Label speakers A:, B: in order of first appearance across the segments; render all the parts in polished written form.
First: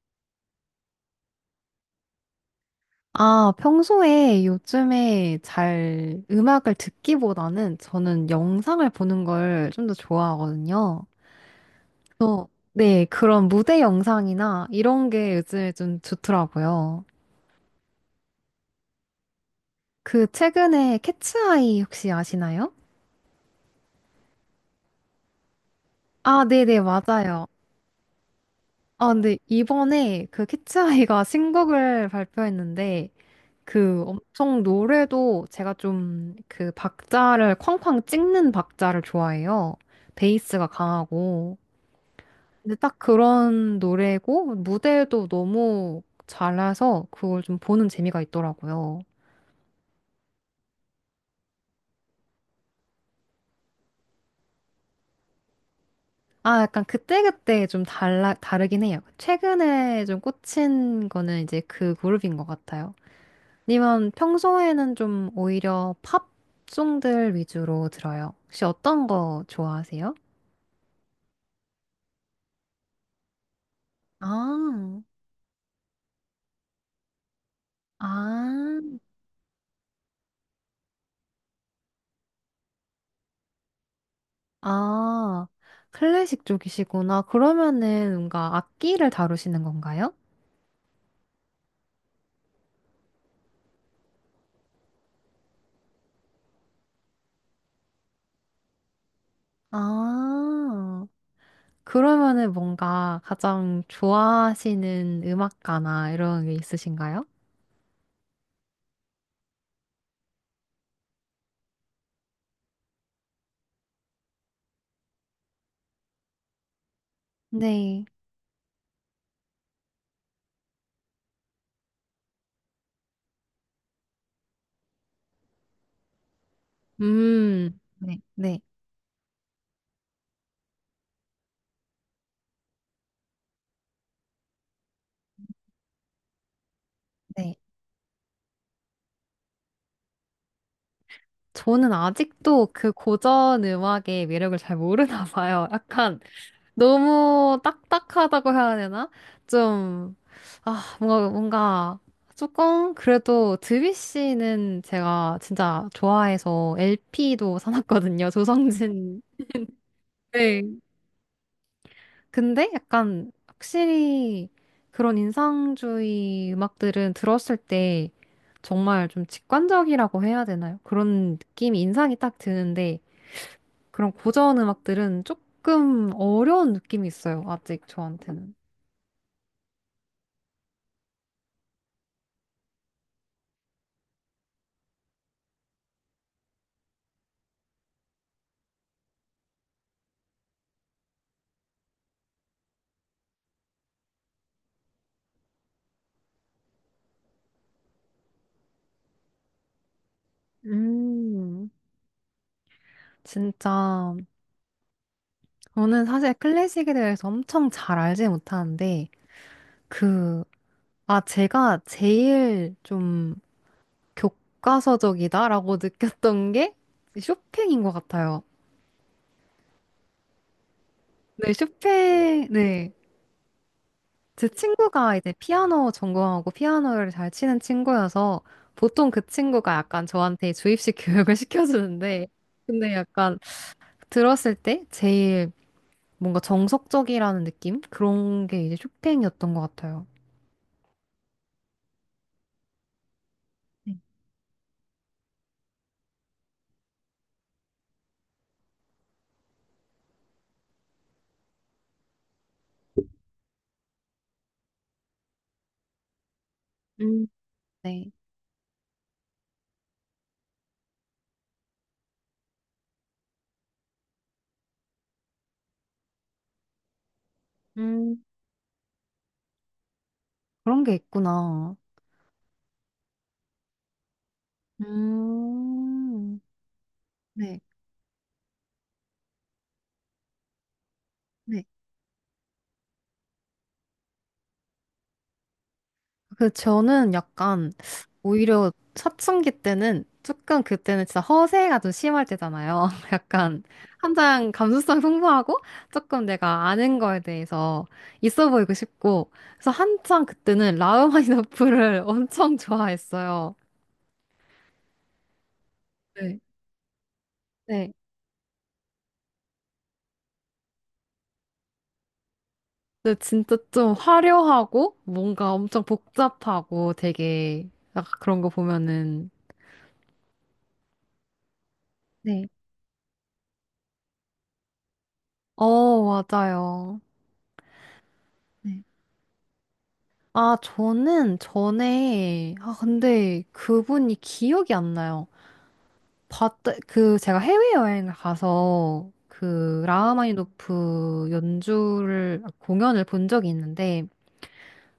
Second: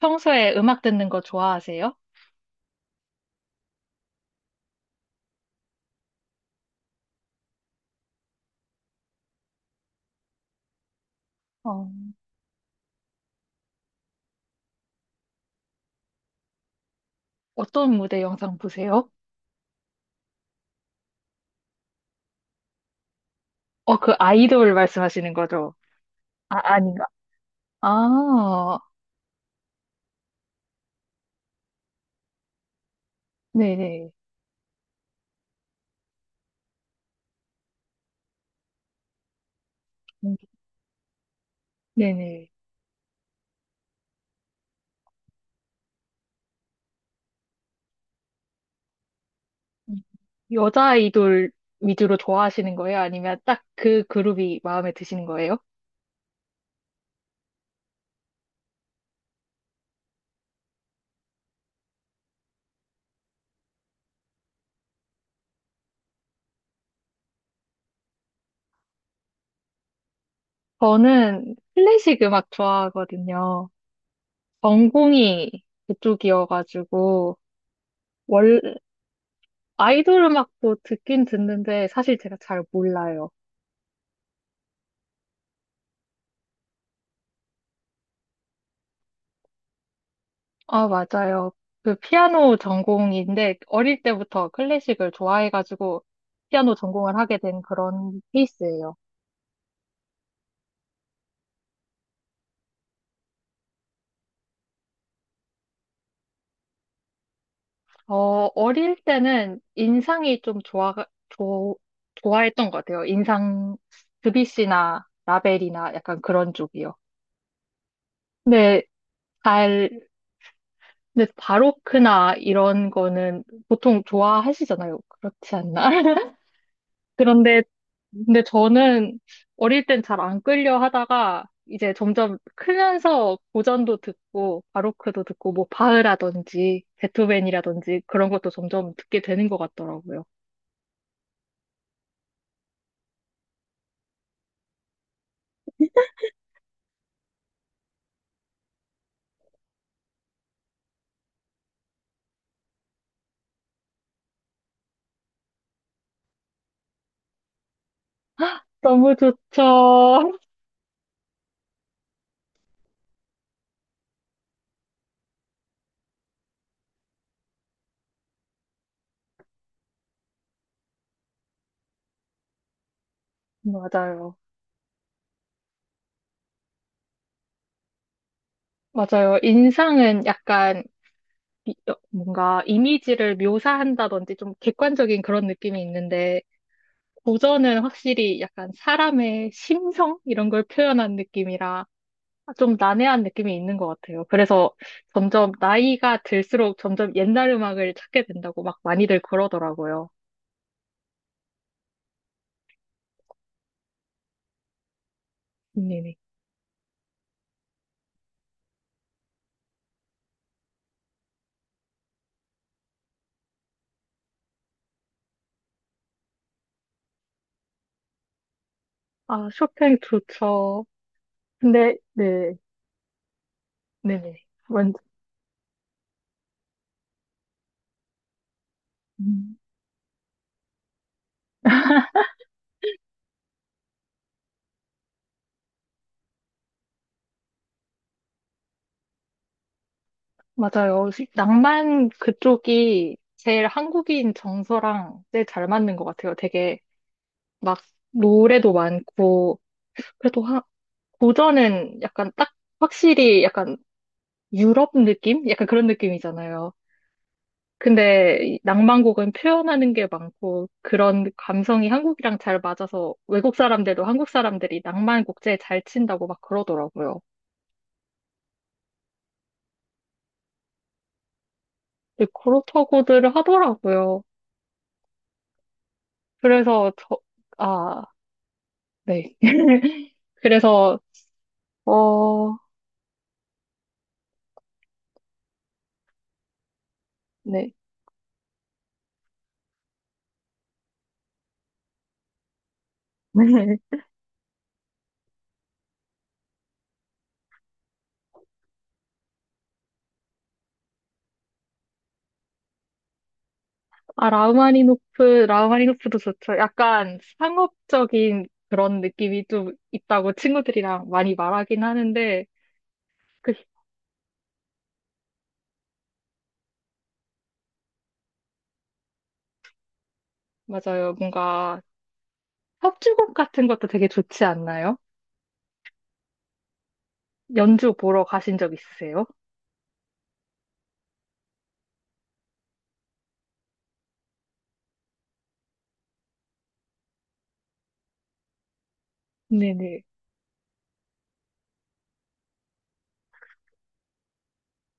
A: 평소에 음악 듣는 거 좋아하세요?
B: 아, 평소에 요즘에 잘 음악을 듣기보다는 저는 영상을 보는 걸 좀 더 좋아하거든요.
A: 어,
B: 또, 네, 그런 무대 영상이나 이런 게 요즘에 좀 좋더라고요.
A: 어떤 무대 영상 보세요?
B: 그 최근에 캐츠아이 혹시 아시나요?
A: 어, 그 아이돌 말씀하시는 거죠?
B: 아,
A: 아,
B: 네네,
A: 아닌가?
B: 맞아요.
A: 아,
B: 아, 근데 이번에 그 캐츠아이가 신곡을 발표했는데 그
A: 네네.
B: 엄청 노래도 제가 좀 그 박자를 쾅쾅 찍는 박자를 좋아해요.
A: 음,
B: 베이스가 강하고.
A: 네네.
B: 근데 딱 그런 노래고 무대도 너무 잘라서 그걸 좀 보는 재미가 있더라고요.
A: 음, 여자 아이돌 위주로 좋아하시는 거예요? 아니면 딱 그 그룹이 마음에 드시는 거예요?
B: 아, 약간 그때그때 좀 다르긴 해요. 최근에 좀 꽂힌 거는 이제 그 그룹인 것 같아요. 아니면 평소에는 좀 오히려 팝송들 위주로 들어요. 혹시 어떤 거 좋아하세요?
A: 저는 클래식 음악 좋아하거든요.
B: 아.
A: 전공이 그쪽이어가지고, 원
B: 아,
A: 아이돌 음악도 듣긴 듣는데 사실 제가 잘 몰라요.
B: 아, 클래식 쪽이시구나. 그러면은 뭔가 악기를 다루시는 건가요?
A: 아, 맞아요. 그 피아노 전공인데 어릴 때부터 클래식을 좋아해가지고 피아노 전공을 하게 된 그런 케이스예요.
B: 아, 그러면은 뭔가 가장 좋아하시는 음악가나 이런 게 있으신가요?
A: 어, 어릴 때는 인상이 좀 좋 좋아했던 것 같아요. 인상, 드뷔시나 라벨이나 약간 그런 쪽이요.
B: 네.
A: 근데 잘, 근데 바로크나 이런 거는 보통 좋아하시잖아요. 그렇지 않나? 그런데,
B: 네,
A: 근데
B: 네,
A: 저는 어릴 땐 잘 안 끌려 하다가 이제 점점 크면서 고전도 듣고 바로크도 듣고 뭐 바흐라든지
B: 네.
A: 베토벤이라든지 그런 것도 점점 듣게 되는 것 같더라고요.
B: 저는 아직도 그 고전 음악의 매력을 잘 모르나 봐요. 약간 너무 딱딱하다고 해야 되나? 좀, 아, 조금, 그래도 드뷔시는 제가 진짜 좋아해서 LP도 사놨거든요.
A: 너무
B: 조성진.
A: 좋죠.
B: 네. 근데 약간, 확실히, 그런 인상주의 음악들은 들었을 때, 정말 좀 직관적이라고 해야 되나요? 그런 느낌이, 인상이 딱 드는데, 그런
A: 맞아요.
B: 고전 음악들은 조금 어려운 느낌이 있어요. 아직 저한테는.
A: 맞아요. 인상은 약간 어, 뭔가 이미지를 묘사한다든지 좀 객관적인 그런 느낌이 있는데 고전은 확실히 약간 사람의 심성 이런 걸 표현한 느낌이라 좀 난해한 느낌이 있는 것 같아요. 그래서 점점 나이가 들수록 점점 옛날 음악을 찾게 된다고 막 많이들 그러더라고요.
B: 음, 진짜, 저는
A: 네네.
B: 사실 클래식에 대해서 엄청 잘 알지 못하는데, 그, 아, 제가 제일 좀 교과서적이다라고 느꼈던 게 쇼팽인 것 같아요.
A: 아, 쇼팽 좋죠.
B: 네,
A: 근데,
B: 쇼팽,
A: 네,
B: 네.
A: 네네.
B: 제
A: 완
B: 친구가 이제 피아노 전공하고 피아노를 잘 치는 친구여서, 보통 그
A: 음,
B: 친구가 약간 저한테 주입식 교육을 시켜주는데, 근데 약간 들었을 때 제일 뭔가 정석적이라는 느낌? 그런 게 이제 쇼팽이었던 것 같아요.
A: 맞아요. 낭만 그쪽이 제일
B: 네.
A: 한국인 정서랑 제일 잘 맞는 것 같아요. 되게 막 노래도 많고, 그래도 하, 고전은 약간 딱 확실히 약간 유럽 느낌? 약간 그런 느낌이잖아요.
B: 음, 네.
A: 근데 이 낭만곡은 표현하는 게 많고 그런 감성이 한국이랑 잘 맞아서 외국 사람들도 한국 사람들이 낭만 곡제에 잘 친다고 막 그러더라고요.
B: 음, 그런 게 있구나.
A: 근데 그렇다고들 하더라고요.
B: 음.
A: 그래서 저,
B: 네,
A: 아, 네. 그래서,
B: 네.
A: 어,
B: 그 저는
A: 네.
B: 약간 오히려 사춘기 때는 조금 그때는 진짜 허세가 좀 심할 때잖아요. 약간 한창 감수성 풍부하고 조금 내가 아는 거에 대해서 있어 보이고 싶고 그래서 한창 그때는 라흐마니노프를 엄청 좋아했어요.
A: 아, 라흐마니노프, 라흐마니노프도
B: 네.
A: 좋죠. 약간
B: 네.
A: 상업적인 그런 느낌이 좀 있다고 친구들이랑 많이 말하긴 하는데,
B: 근데
A: 그,
B: 진짜 좀 화려하고 뭔가 엄청 복잡하고 되게 약간 그런 거 보면은
A: 맞아요. 뭔가
B: 네.
A: 협주곡 같은 것도 되게 좋지 않나요?
B: 어, 맞아요.
A: 연주 보러 가신 적
B: 네.
A: 있으세요?
B: 아, 저는 전에 아 근데 그분이 기억이 안 나요. 봤다 그 제가 해외 여행을 가서 그
A: 네네.
B: 라흐마니노프 연주를 공연을 본 적이 있는데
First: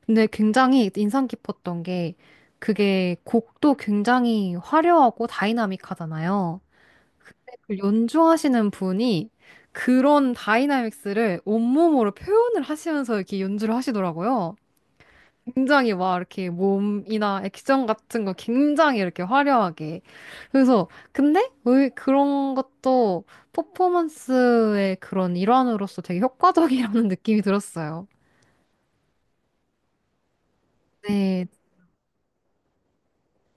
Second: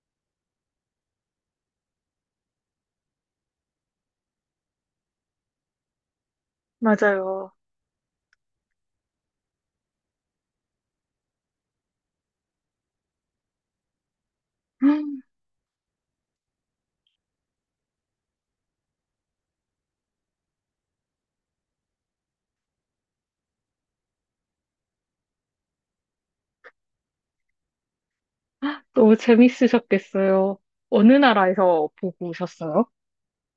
B: 근데 굉장히 인상 깊었던 게 그게 곡도 굉장히 화려하고 다이나믹하잖아요.
A: 맞아요.
B: 그 연주하시는 분이 그런 다이나믹스를 온몸으로 표현을 하시면서 이렇게 연주를 하시더라고요. 굉장히 막 이렇게 몸이나 액션 같은 거 굉장히 이렇게 화려하게. 그래서, 근데 왜 그런 것도 퍼포먼스의 그런 일환으로서 되게 효과적이라는 느낌이 들었어요.
A: 너무 재밌으셨겠어요. 어느
B: 네,
A: 나라에서 보고 오셨어요?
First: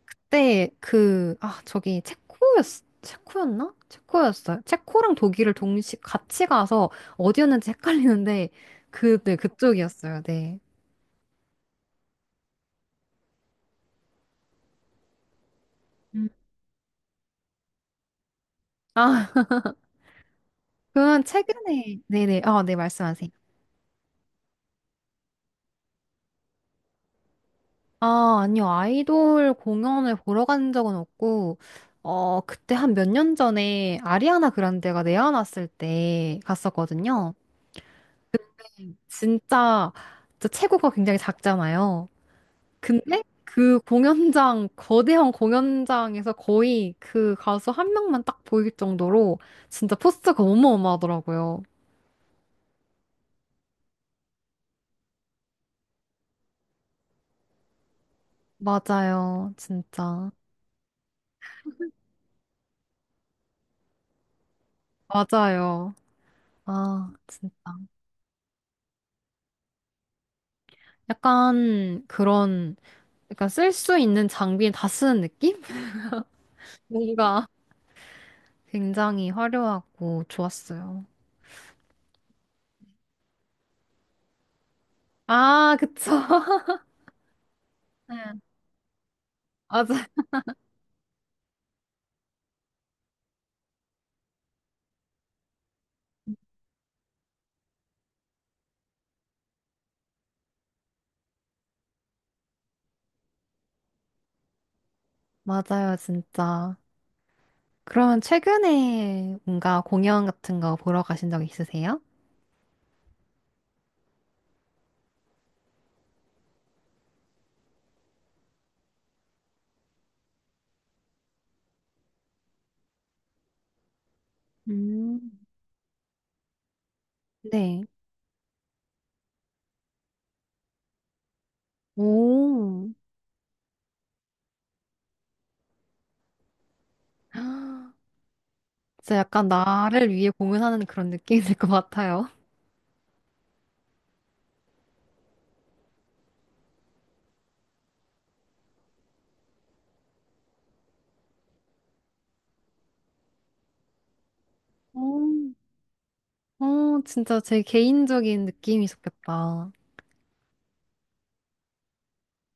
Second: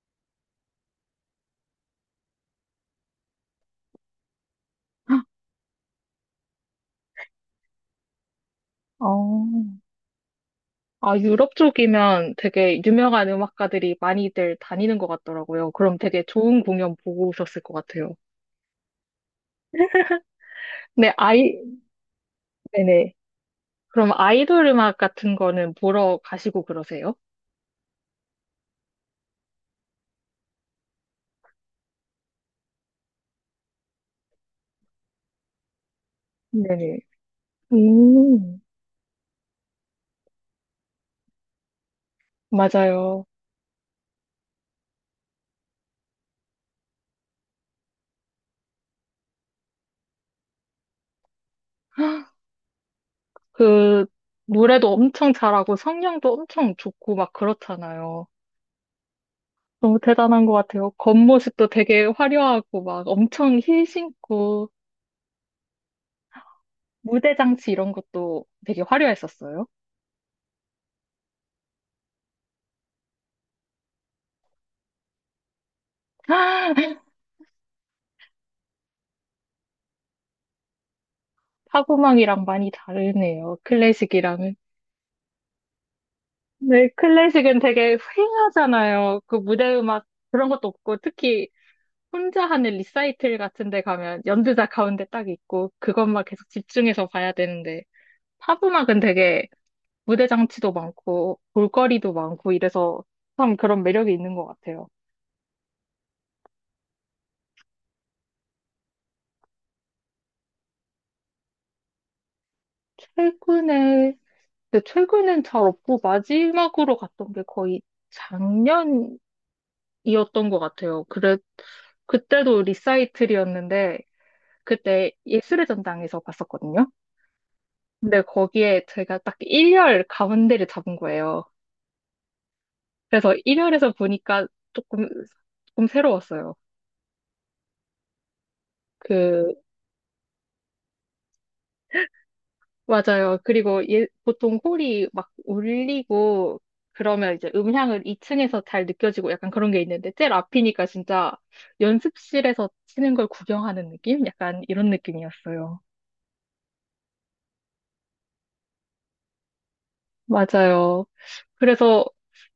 B: 그때 그, 아, 저기 체코였나? 체코였어요. 체코랑 독일을 동시 같이 가서 어디였는지 헷갈리는데 그, 네,
A: 어,
B: 그쪽이었어요. 네.
A: 아, 유럽 쪽이면 되게 유명한 음악가들이 많이들 다니는 것 같더라고요. 그럼 되게
B: 음.
A: 좋은 공연 보고 오셨을 것 같아요.
B: 아,
A: 네,
B: 그러면
A: 아이,
B: 최근에, 네네, 아, 네,
A: 네네.
B: 말씀하세요.
A: 그럼 아이돌 음악 같은 거는 보러 가시고 그러세요?
B: 아, 아니요. 아이돌 공연을 보러 간 적은 없고, 어, 그때 한 몇 년 전에 아리아나 그란데가 내한왔을 때
A: 네네.
B: 갔었거든요.
A: 음,
B: 진짜, 진짜 체구가 굉장히 작잖아요. 근데
A: 맞아요.
B: 그 공연장, 거대한 공연장에서 거의 그 가수 한 명만 딱 보일 정도로 진짜 포스가 어마어마하더라고요.
A: 그, 노래도 엄청 잘하고 성량도 엄청 좋고 막 그렇잖아요.
B: 맞아요.
A: 너무
B: 진짜.
A: 대단한 것 같아요. 겉모습도 되게 화려하고 막 엄청 힐 신고
B: 맞아요. 아,
A: 무대
B: 진짜.
A: 장치 이런 것도 되게 화려했었어요.
B: 약간 그런, 약간 쓸 수 있는 장비에 다 쓰는 느낌? 뭔가 굉장히 화려하고 좋았어요.
A: 타고망이랑 많이 다르네요. 클래식이랑은.
B: 아, 그쵸.
A: 네, 클래식은 되게
B: 네.
A: 휑하잖아요. 그 무대 음악
B: 맞아.
A: 그런 것도 없고 특히 혼자 하는 리사이틀 같은 데 가면 연주자 가운데 딱 있고 그것만 계속 집중해서 봐야 되는데 팝 음악은 되게 무대 장치도 많고 볼거리도 많고 이래서 참 그런 매력이 있는 것 같아요.
B: 맞아요, 진짜. 그러면 최근에 뭔가 공연 같은 거 보러 가신 적 있으세요?
A: 최근에, 근데 최근엔 잘 없고 마지막으로 갔던 게 거의 작년이었던 것 같아요. 그래, 그때도 리사이틀이었는데 그때
B: 음,
A: 예술의 전당에서 봤었거든요.
B: 네.
A: 근데 거기에 제가 딱 1열 가운데를 잡은 거예요.
B: 오.
A: 그래서 1열에서 보니까 조금, 조금 새로웠어요.
B: 진짜 약간
A: 그
B: 나를 위해 공연하는 그런 느낌일 것 같아요.
A: 맞아요. 그리고 예, 보통 홀이 막 울리고 그러면 이제 음향을 2층에서 잘 느껴지고 약간 그런 게 있는데 제일 앞이니까 진짜 연습실에서 치는 걸 구경하는 느낌? 약간 이런
B: 어,
A: 느낌이었어요.
B: 어, 진짜 제 개인적인 느낌이 좋겠다.
A: 맞아요. 그래서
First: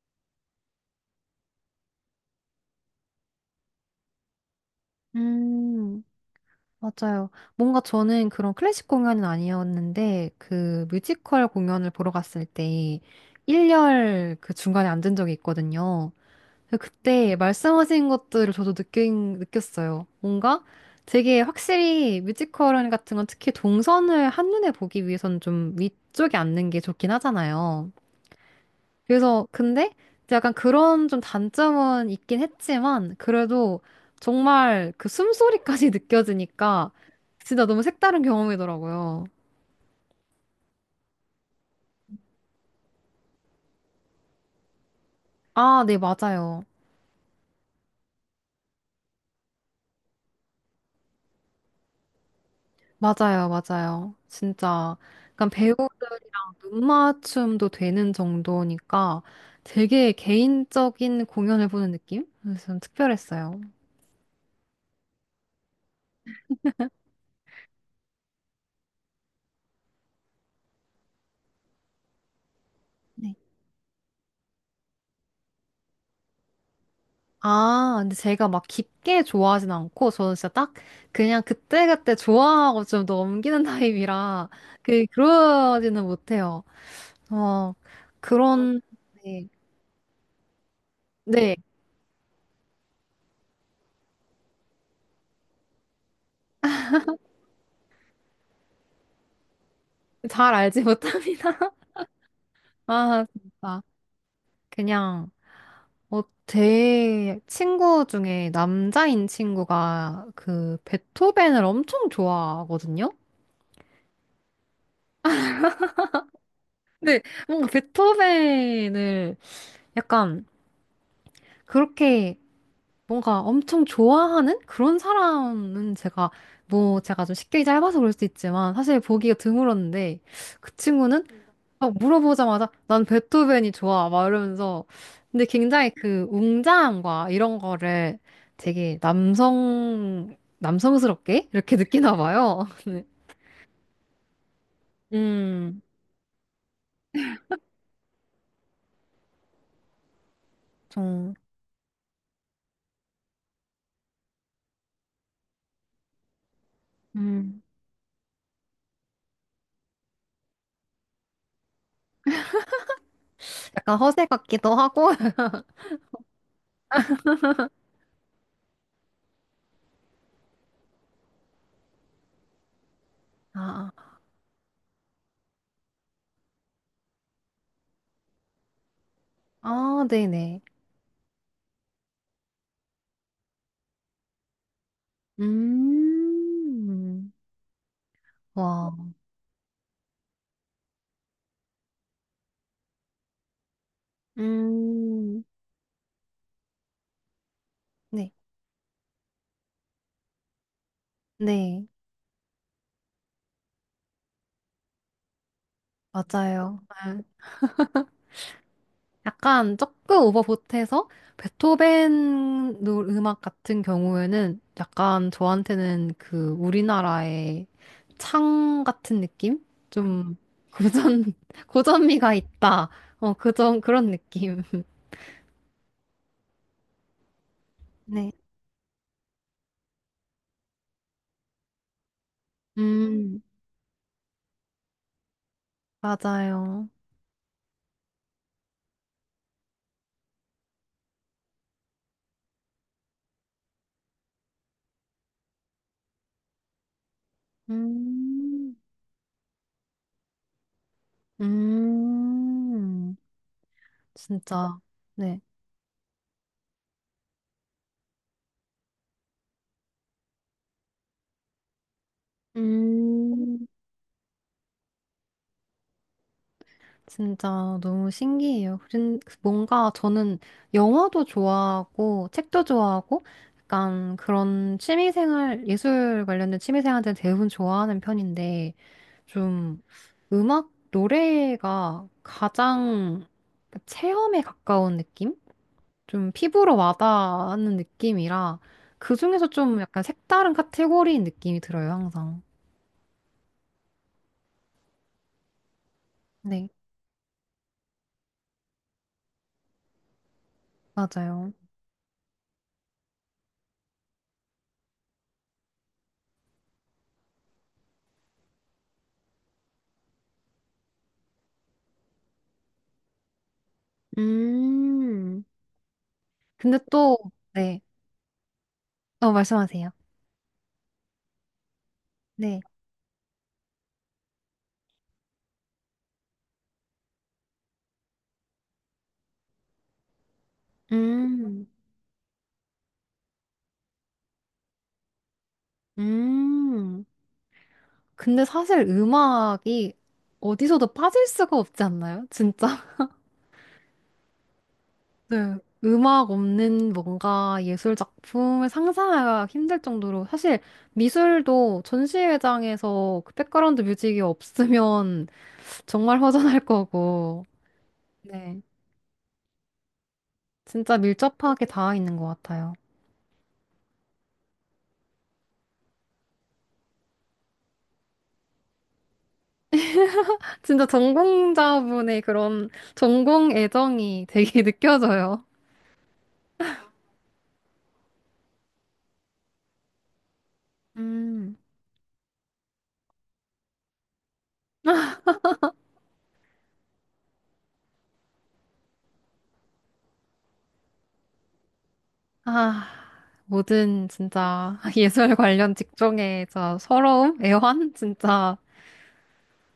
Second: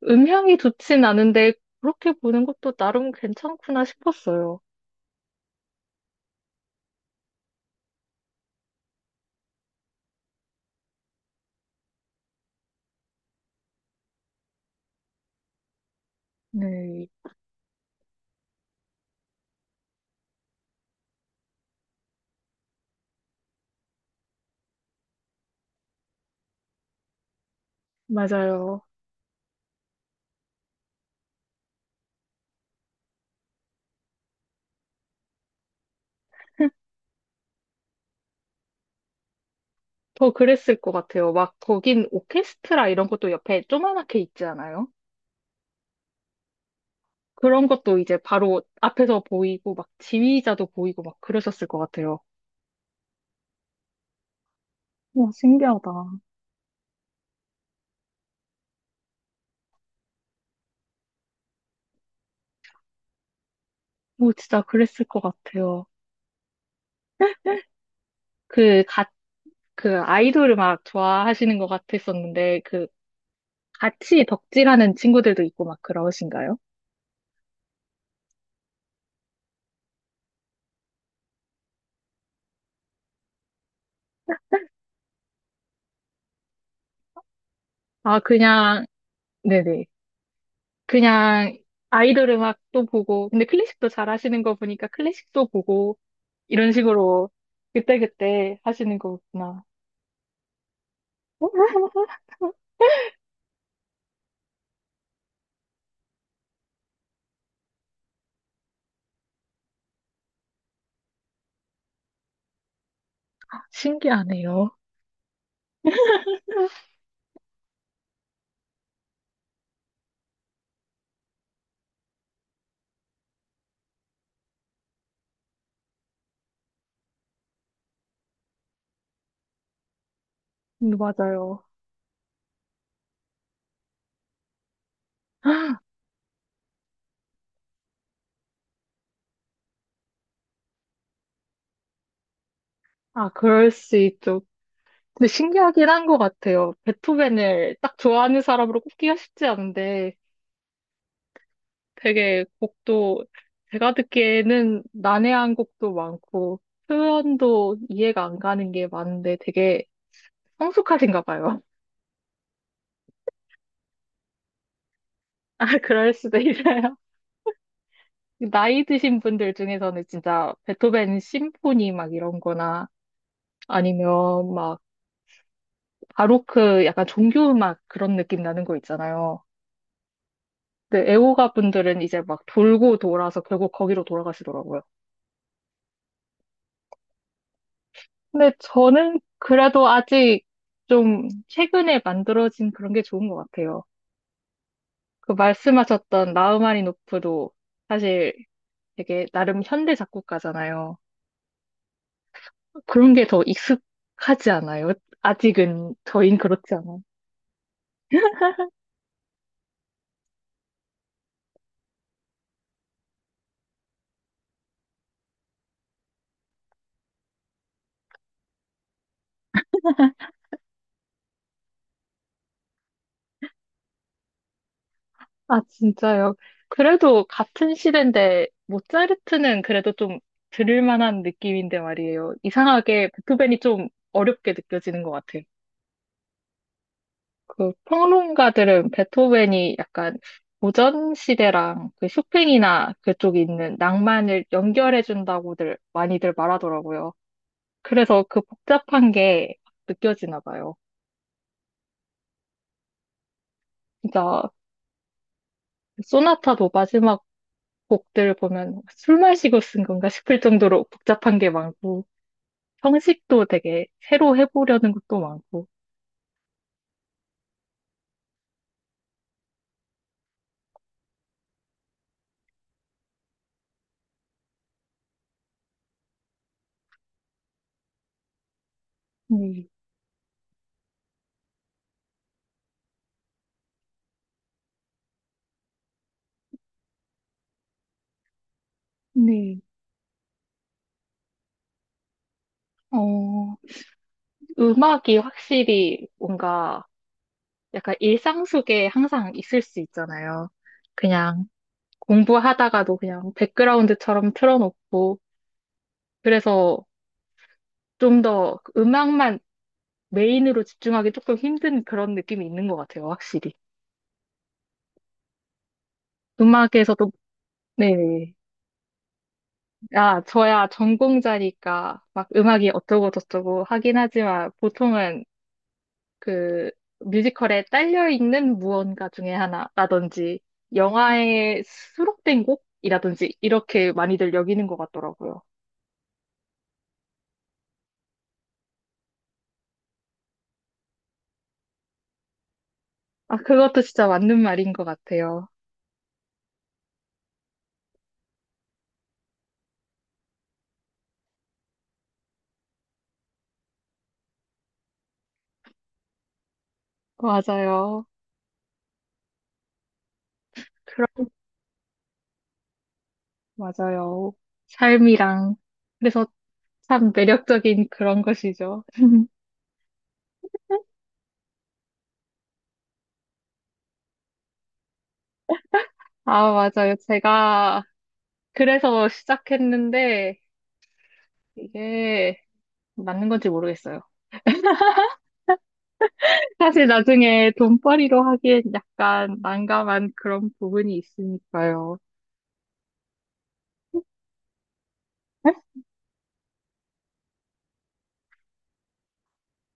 A: 음향이 좋진 않은데 그렇게 보는 것도 나름 괜찮구나 싶었어요.
B: 음, 맞아요. 뭔가 저는 그런 클래식 공연은 아니었는데, 그 뮤지컬 공연을 보러 갔을 때, 일렬 그 중간에 앉은 적이 있거든요.
A: 네,
B: 그때 말씀하신 것들을 저도 느꼈어요. 뭔가 되게 확실히 뮤지컬 같은 건 특히 동선을 한눈에 보기 위해선 좀 위쪽에 앉는 게 좋긴 하잖아요.
A: 맞아요.
B: 그래서 근데 이제 약간 그런 좀 단점은 있긴 했지만 그래도 정말 그 숨소리까지 느껴지니까 진짜 너무 색다른 경험이더라고요.
A: 더 그랬을 것 같아요. 막 거긴 오케스트라 이런 것도 옆에 조그맣게 있지 않아요?
B: 아, 네, 맞아요.
A: 그런 것도 이제 바로 앞에서 보이고 막 지휘자도 보이고 막 그러셨을 것 같아요.
B: 맞아요, 맞아요. 진짜.
A: 와,
B: 약간
A: 신기하다.
B: 배우들이랑 눈맞춤도 되는 정도니까 되게 개인적인 공연을 보는 느낌? 그래서 좀 특별했어요.
A: 오, 진짜 그랬을 것 같아요. 그, 가, 그 아이돌을 막 좋아하시는 것 같았었는데, 그,
B: 네.
A: 같이 덕질하는 친구들도 있고 막 그러신가요?
B: 아, 근데 제가 막 깊게 좋아하진 않고, 저는 진짜 딱 그냥 그때그때 좋아하고 좀 넘기는 타입이라, 그러지는 못해요. 어,
A: 아,
B: 그런,
A: 그냥,
B: 네.
A: 네네.
B: 네.
A: 그냥 아이돌 음악도 보고, 근데 클래식도 잘 하시는 거 보니까 클래식도 보고, 이런 식으로 그때그때 하시는 거구나.
B: 잘 알지
A: 어?
B: 못합니다. 아, 진짜. 그냥. 어, 제 친구 중에 남자인 친구가 그 베토벤을 엄청 좋아하거든요?
A: 신기하네요.
B: 근데 뭔가 베토벤을 약간 그렇게 뭔가 엄청 좋아하는 그런 사람은 제가 뭐 제가 좀 식견이 짧아서 그럴 수도 있지만 사실 보기가 드물었는데 그 친구는
A: 맞아요.
B: 막 물어보자마자 난 베토벤이 좋아 막 이러면서 근데 굉장히 그 웅장함과 이런 거를 되게 남성스럽게 이렇게 느끼나 봐요. 네.
A: 아, 그럴 수 있죠. 근데
B: 음,
A: 신기하긴 한 것 같아요. 베토벤을 딱 좋아하는 사람으로 꼽기가 쉽지 않은데
B: 좀
A: 되게 곡도 제가 듣기에는 난해한 곡도 많고
B: 음,
A: 표현도 이해가 안 가는 게 많은데 되게 성숙하신가 봐요.
B: 약간 허세 같기도 하고
A: 아, 그럴 수도 있어요. 나이 드신 분들 중에서는 진짜 베토벤 심포니 막 이런 거나
B: 아,
A: 아니면 막 바로크 약간 종교음악 그런 느낌 나는 거 있잖아요.
B: 아, 네네.
A: 네, 애호가 분들은 이제 막 돌고 돌아서 결국 거기로 돌아가시더라고요.
B: 음,
A: 근데
B: 와.
A: 저는 그래도 아직 좀 최근에 만들어진 그런 게 좋은 것 같아요. 그
B: 음,
A: 말씀하셨던 라흐마니노프도
B: 네.
A: 사실 되게 나름 현대 작곡가잖아요.
B: 네,
A: 그런 게 더 익숙하지 않아요? 아직은 저희는 그렇지
B: 맞아요.
A: 않아요.
B: 아, 약간 조금 오버보트해서 음악 같은 경우에는 약간 저한테는 그 우리나라의 창 같은 느낌? 좀 고전, 고전미가 있다. 어, 그 좀 그런 느낌.
A: 아, 진짜요? 그래도 같은
B: 네.
A: 시대인데 모차르트는 그래도 좀 들을 만한 느낌인데 말이에요. 이상하게
B: 음,
A: 베토벤이 좀 어렵게 느껴지는 것 같아요.
B: 맞아요.
A: 그 평론가들은 베토벤이 약간 고전 시대랑 그 쇼팽이나 그쪽에 있는 낭만을 연결해 준다고들 많이들 말하더라고요. 그래서 그
B: 음,
A: 복잡한 게 느껴지나 봐요.
B: 음,
A: 진짜
B: 진짜. 네.
A: 소나타도 마지막 곡들 보면 술 마시고 쓴 건가 싶을 정도로 복잡한 게 많고 형식도
B: 음.
A: 되게 새로 해보려는 것도 많고.
B: 진짜 너무 신기해요. 그런- 뭔가 저는 영화도 좋아하고 책도 좋아하고 약간 그런 취미생활, 예술 관련된 취미생활들은 대부분 좋아하는 편인데
A: 네,
B: 좀 음악, 노래가 가장 체험에 가까운 느낌? 좀 피부로 와닿는 느낌이라 그중에서
A: 네.
B: 좀 약간 색다른 카테고리인 느낌이 들어요, 항상.
A: 어, 음악이 확실히
B: 네,
A: 뭔가 약간 일상 속에 항상 있을 수 있잖아요. 그냥
B: 맞아요.
A: 공부하다가도 그냥 백그라운드처럼 틀어놓고, 그래서 좀 더 음악만 메인으로 집중하기 조금 힘든 그런 느낌이 있는 것 같아요, 확실히.
B: 음, 근데
A: 음악에서도,
B: 또, 네.
A: 네.
B: 어, 말씀하세요.
A: 아, 저야 전공자니까 막
B: 네.
A: 음악이 어쩌고 저쩌고 하긴 하지만 보통은 그 뮤지컬에 딸려 있는 무언가 중에 하나라든지 영화에
B: 음,
A: 수록된 곡이라든지 이렇게 많이들 여기는 것 같더라고요.
B: 음. 근데 사실 음악이 어디서도 빠질 수가 없지 않나요? 진짜.
A: 아, 그것도 진짜 맞는 말인 것 같아요.
B: 네. 음악 없는 뭔가 예술 작품을 상상하기가 힘들 정도로 사실 미술도 전시회장에서 그 백그라운드 뮤직이 없으면 정말 허전할 거고.
A: 맞아요.
B: 네. 진짜
A: 그
B: 밀접하게 닿아 있는 것 같아요.
A: 맞아요. 삶이랑. 그래서 참 매력적인 그런 것이죠.
B: 진짜 전공자분의 그런 전공 애정이 되게 느껴져요.
A: 아, 맞아요. 제가 그래서 시작했는데
B: 음.
A: 이게 맞는 건지 모르겠어요. 사실 나중에 돈벌이로 하기엔 약간 난감한 그런 부분이 있으니까요.
B: 아, 모든 진짜 예술 관련 직종의 진 서러움, 애환, 진짜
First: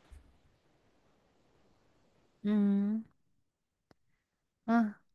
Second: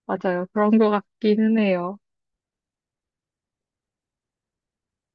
A: 맞아요. 그런 것 같기는 해요.
B: 음, 아.